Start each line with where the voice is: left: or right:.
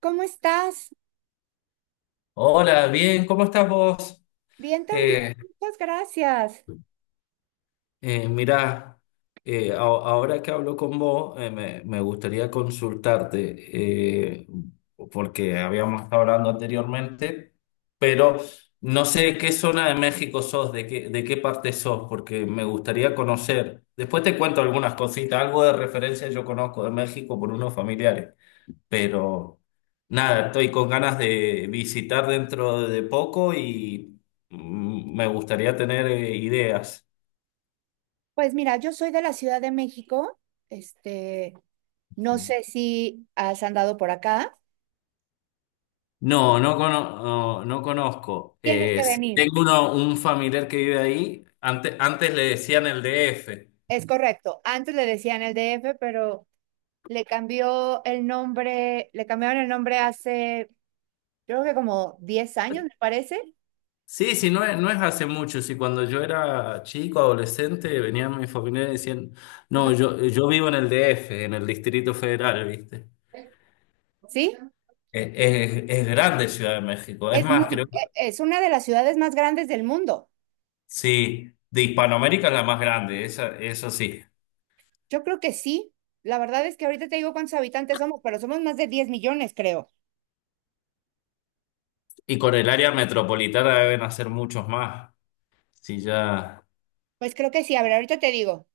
right: ¿Cómo estás?
left: Hola, bien, ¿cómo estás vos?
right: Bien también,
left: Eh,
right: muchas gracias.
left: Mirá, ahora que hablo con vos, me gustaría consultarte, porque habíamos estado hablando anteriormente, pero no sé de qué zona de México sos, de qué parte sos, porque me gustaría conocer. Después te cuento algunas cositas, algo de referencia yo conozco de México por unos familiares. Pero nada, estoy con ganas de visitar dentro de poco y me gustaría tener ideas.
right: Pues mira, yo soy de la Ciudad de México. Este, no sé si has andado por acá.
left: No, no, no, no conozco.
right: Tienes que
left: Sí,
right: venir.
left: tengo un familiar que vive ahí. Antes le decían el DF.
right: Es correcto. Antes le decían el DF, pero le cambió el nombre, le cambiaron el nombre hace, yo creo que como 10 años, me parece.
left: Sí, sí, no es hace mucho. Sí, cuando yo era chico, adolescente, venían mi familiares y decían: no, yo vivo en el DF, en el Distrito Federal, ¿viste?
right: ¿Sí?
left: Es, es grande Ciudad de México. Es
right: Es muy,
left: más, creo.
right: es una de las ciudades más grandes del mundo.
left: Sí, de Hispanoamérica es la más grande, esa, eso sí.
right: Yo creo que sí. La verdad es que ahorita te digo cuántos habitantes somos, pero somos más de 10 millones, creo.
left: Y con el área metropolitana deben hacer muchos más. Sí, ya.
right: Pues creo que sí, a ver, ahorita te digo,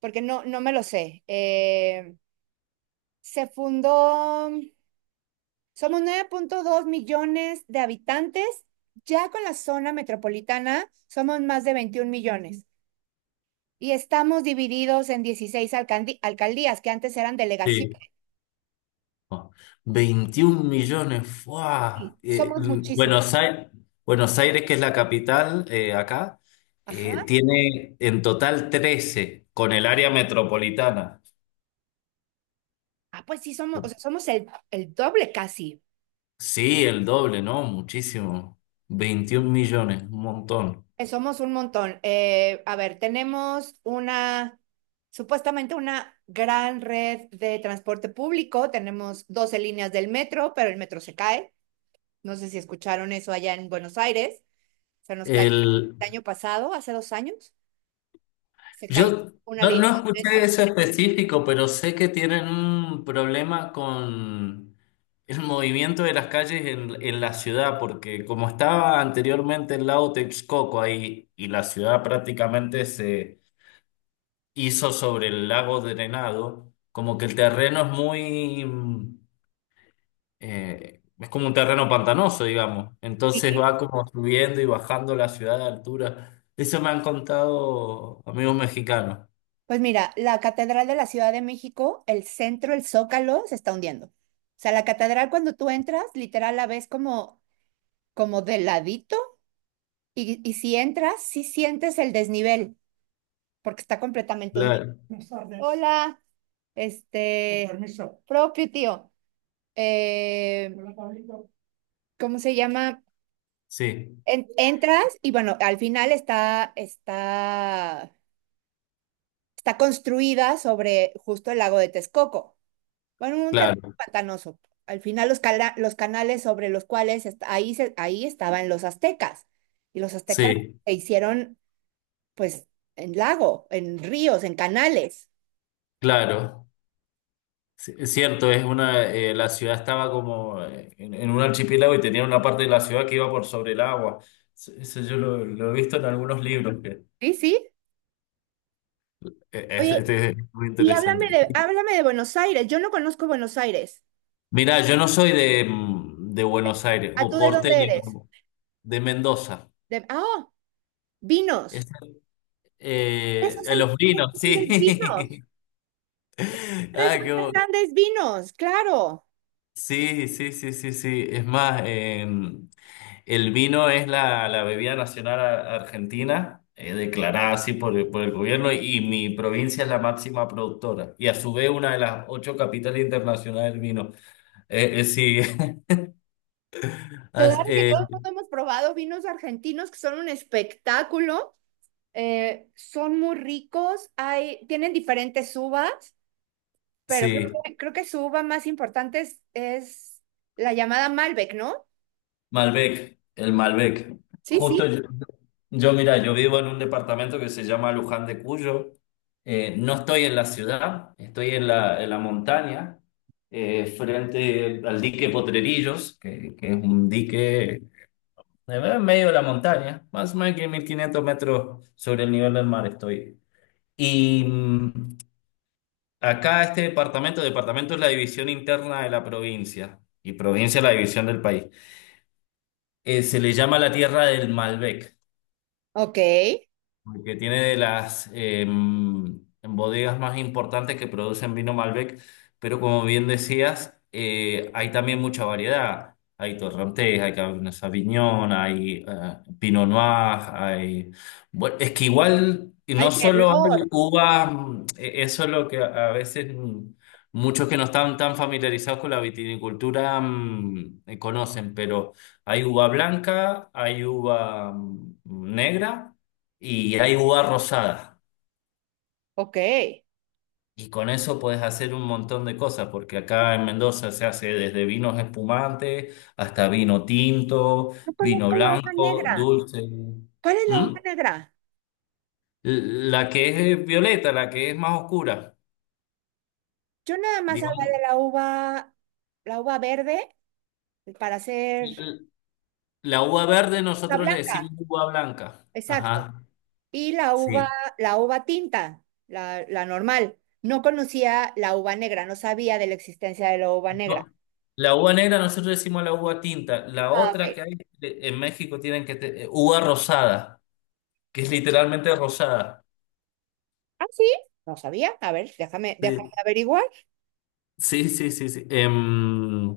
right: porque no me lo sé. Se fundó, somos 9,2 millones de habitantes, ya con la zona metropolitana somos más de 21 millones y estamos divididos en 16 alcaldías que antes eran
left: Sí.
right: delegaciones.
left: 21 millones. ¡Fua!
right: Y somos muchísimos.
left: Buenos Aires, Buenos Aires, que es la capital acá,
right: Ajá.
left: tiene en total 13 con el área metropolitana.
right: Ah, pues sí, somos, o sea, somos el doble casi.
left: Sí, el doble, ¿no? Muchísimo. 21 millones, un montón.
right: Somos un montón. A ver, supuestamente una gran red de transporte público. Tenemos 12 líneas del metro, pero el metro se cae. No sé si escucharon eso allá en Buenos Aires. Se nos cayó
left: El
right: el año pasado, hace 2 años, se cayó
left: Yo
right: una
left: no,
right: línea
left: no
right: del
left: escuché
right: metro.
left: eso específico, pero sé que tienen un problema con el movimiento de las calles en la ciudad, porque como estaba anteriormente el lago Texcoco ahí y la ciudad prácticamente se hizo sobre el lago drenado, como que el terreno es como un terreno pantanoso, digamos. Entonces
right: Sí.
left: va como subiendo y bajando la ciudad de altura. Eso me han contado amigos mexicanos.
right: Pues mira, la Catedral de la Ciudad de México, el centro, el Zócalo, se está hundiendo. O sea, la catedral cuando tú entras, literal la ves como de ladito. Y si entras, sí sientes el desnivel, porque está completamente hundido. Hola, con propio tío. eh, ¿Cómo se llama?
left: Sí,
right: Entras y bueno, al final está construida sobre justo el lago de Texcoco. Bueno, un terreno
left: claro,
right: pantanoso. Al final los canales sobre los cuales ahí estaban los aztecas. Y los aztecas
left: sí,
right: se hicieron pues en lago, en ríos, en canales.
left: claro. Sí, es cierto, la ciudad estaba como en un archipiélago y tenía una parte de la ciudad que iba por sobre el agua. Sí, eso yo lo he visto en algunos libros, que
right: Sí, sí. Oye,
left: este es muy
right: y
left: interesante.
right: háblame de Buenos Aires. Yo no conozco Buenos Aires.
left: Mirá, yo no soy de Buenos Aires,
right: ¿A tú
left: o
right: de dónde
left: porteño,
right: eres?
left: como, de Mendoza.
right: De, ah,
left: Es,
right: vinos. Tres
left: a los vinos, sí.
right: grandes vinos.
left: Ah,
right: Tres
left: qué bo-
right: grandes vinos, claro.
left: Sí, sí, sí, sí, sí. Es más, el vino es la bebida nacional argentina, declarada así por el gobierno, y mi provincia es la máxima productora, y a su vez una de las ocho capitales internacionales del vino. Sí.
right: Claro
left: as-
right: que
left: eh,
right: todo el mundo hemos probado vinos argentinos que son un espectáculo. Son muy ricos. Hay, tienen diferentes uvas, pero
left: sí,
right: creo que su uva más importante es la llamada Malbec, ¿no?
left: Malbec, el Malbec.
right: Sí,
left: Justo
right: sí.
left: mira, yo vivo en un departamento que se llama Luján de Cuyo. No estoy en la ciudad, estoy en la montaña, frente al dique Potrerillos, que es un dique. Me veo en medio de la montaña, más o menos que 1.500 metros sobre el nivel del mar estoy. Y acá este departamento es la división interna de la provincia y provincia es la división del país. Se le llama la Tierra del Malbec.
right: Ok. Ay,
left: Porque tiene de las bodegas más importantes que producen vino Malbec, pero como bien decías, hay también mucha variedad. Hay Torrontés, hay Cabernet Sauvignon, hay Pinot Noir, hay. Bueno, es que igual no solo hay
right: merlot.
left: uvas, eso es lo que a veces, muchos que no están tan familiarizados con la vitinicultura conocen, pero hay uva blanca, hay uva negra y hay uva rosada.
right: Ok.
left: Y con eso puedes hacer un montón de cosas, porque acá en Mendoza se hace desde vinos espumantes hasta vino tinto,
right: No
left: vino
right: conozco la uva
left: blanco,
right: negra.
left: dulce.
right: ¿Cuál es la
left: ¿Mm?
right: uva negra?
left: La que es violeta, la que es más oscura.
right: Yo nada más hablaba
left: Digamos,
right: de la uva verde para hacer
left: l- la uva verde
right: la
left: nosotros le
right: blanca,
left: decimos uva blanca.
right: exacto.
left: Ajá,
right: Y
left: sí.
right: la uva tinta, la normal. No conocía la uva negra, no sabía de la existencia de la uva
left: No,
right: negra.
left: la uva negra nosotros le decimos la uva tinta. La
right: Ah,
left: otra
right: ok.
left: que hay en México tienen que uva rosada, que es literalmente rosada.
right: Ah, sí, no sabía. A ver, déjame
left: Sí,
right: averiguar.
left: sí, sí, sí. Sí.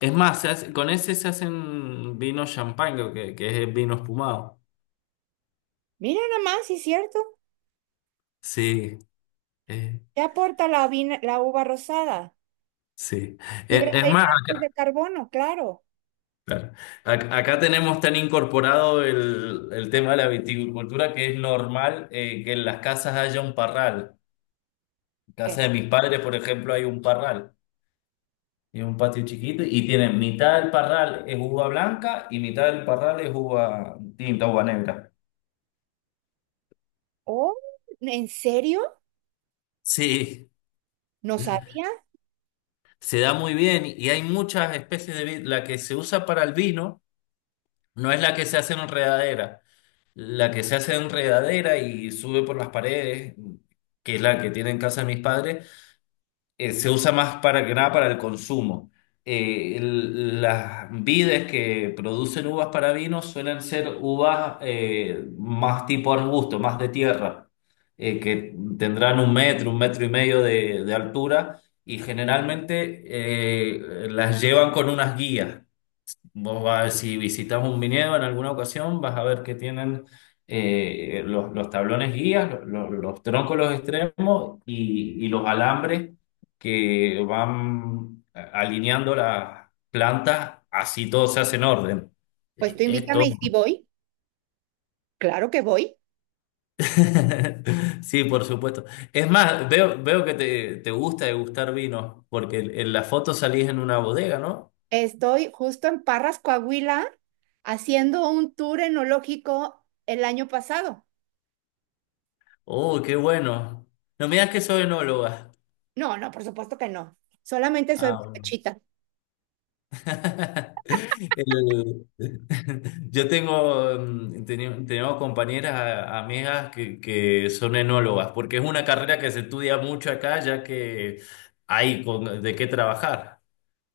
left: Es más, con ese se hacen vino champán, creo que es vino espumado.
right: Mira nada más, sí es cierto.
left: Sí, eh,
right: ¿Qué aporta la, la uva rosada?
left: sí.
right: Fibra
left: Es
right: de
left: más,
right: hidratos de
left: acá,
right: carbono, claro.
left: claro. Acá tenemos tan incorporado el tema de la viticultura que es normal que en las casas haya un parral. En
right: ¿Qué?
left: casa de mis padres, por ejemplo, hay un parral. Y un patio chiquito y tienen mitad del parral es uva blanca y mitad del parral es uva tinta, uva negra.
right: Oh, ¿en serio?
left: Sí,
right: No sabía.
left: se da muy bien y hay muchas especies de vid. La que se usa para el vino no es la que se hace en enredadera. La que se hace en enredadera y sube por las paredes, que es la que tienen en casa de mis padres, se usa más para que nada para el consumo. Las vides que producen uvas para vino suelen ser uvas más tipo arbusto, más de tierra, que tendrán un metro y medio de altura, y generalmente las llevan con unas guías. Vos vas, si visitas un viñedo en alguna ocasión, vas a ver que tienen los tablones guías, los troncos, los extremos y los alambres que van alineando las plantas, así todo se hace en orden.
right: Pues tú
left: Esto.
right: invítame y si voy, claro que voy.
left: Sí, por supuesto. Es más, veo que te gusta degustar vinos, porque en la foto salís en una bodega, ¿no?
right: Estoy justo en Parras, Coahuila, haciendo un tour enológico el año pasado.
left: Oh, qué bueno. No me digas que soy enóloga.
right: No, no, por supuesto que no. Solamente soy
left: Ah, bueno.
right: borrachita.
left: El- yo tengo compañeras, amigas que son enólogas, porque es una carrera que se estudia mucho acá, ya que hay de qué trabajar.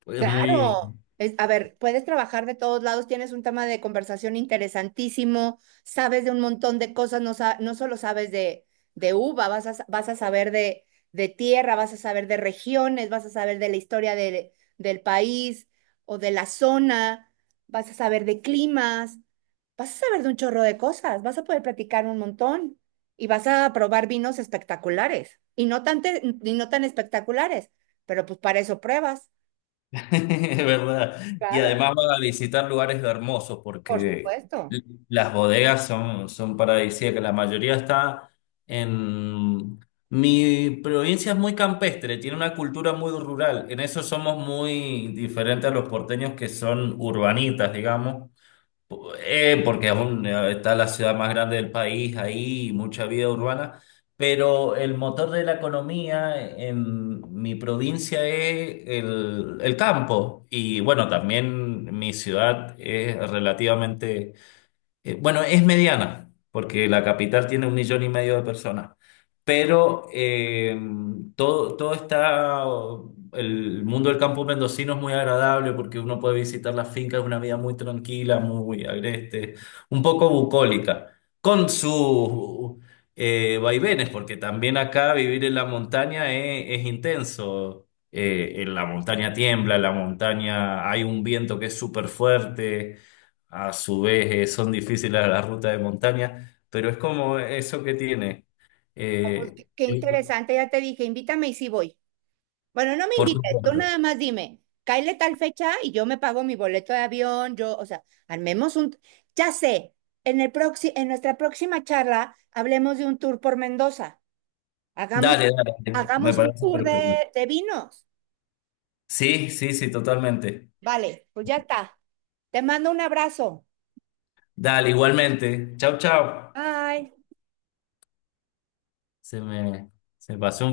left: Es muy,
right: Claro, a ver, puedes trabajar de todos lados, tienes un tema de conversación interesantísimo, sabes de un montón de cosas, no, no solo sabes de uva, vas a saber de tierra, vas a saber de regiones, vas a saber de la historia del país o de la zona, vas a saber de climas, vas a saber de un chorro de cosas, vas a poder platicar un montón y vas a probar vinos espectaculares y no y no tan espectaculares, pero pues para eso pruebas.
left: Es verdad. Y
right: Claro.
left: además va a visitar lugares hermosos
right: Por
left: porque
right: supuesto.
left: l- las bodegas son paradisíacas. La mayoría está en... Mi provincia es muy campestre, tiene una cultura muy rural. En eso somos muy diferentes a los porteños que son urbanitas, digamos. Porque está la ciudad más grande del país ahí, mucha vida urbana, pero el motor de la economía en mi provincia es el campo. Y bueno, también mi ciudad es relativamente bueno, es mediana, porque la capital tiene un millón y medio de personas, pero todo, todo está, el mundo del campo mendocino es muy agradable porque uno puede visitar las fincas, es una vida muy tranquila, muy agreste, un poco bucólica, con sus vaivenes, porque también acá vivir en la montaña es intenso. En la montaña tiembla, en la montaña hay un viento que es súper fuerte. A su vez, son difíciles a las rutas de montaña, pero es como eso que tiene.
right: Ah, pues,
left: Eh,
right: qué
left: Sí,
right: interesante, ya te dije, invítame y sí voy. Bueno, no me
left: por
right: invites, tú
left: supuesto.
right: nada más dime, cáele tal fecha y yo me pago mi boleto de avión, yo, o sea, armemos un... Ya sé, en el en nuestra próxima charla hablemos de un tour por Mendoza. Hagamos,
left: Dale, dale, me
right: hagamos un
left: parece
right: tour
left: perfecto.
right: de vinos.
left: Sí, sí, sí, totalmente.
right: Vale, pues ya está. Te mando un abrazo.
left: Dale, igualmente. Chau, chau.
right: Bye.
left: Se me, se pasó un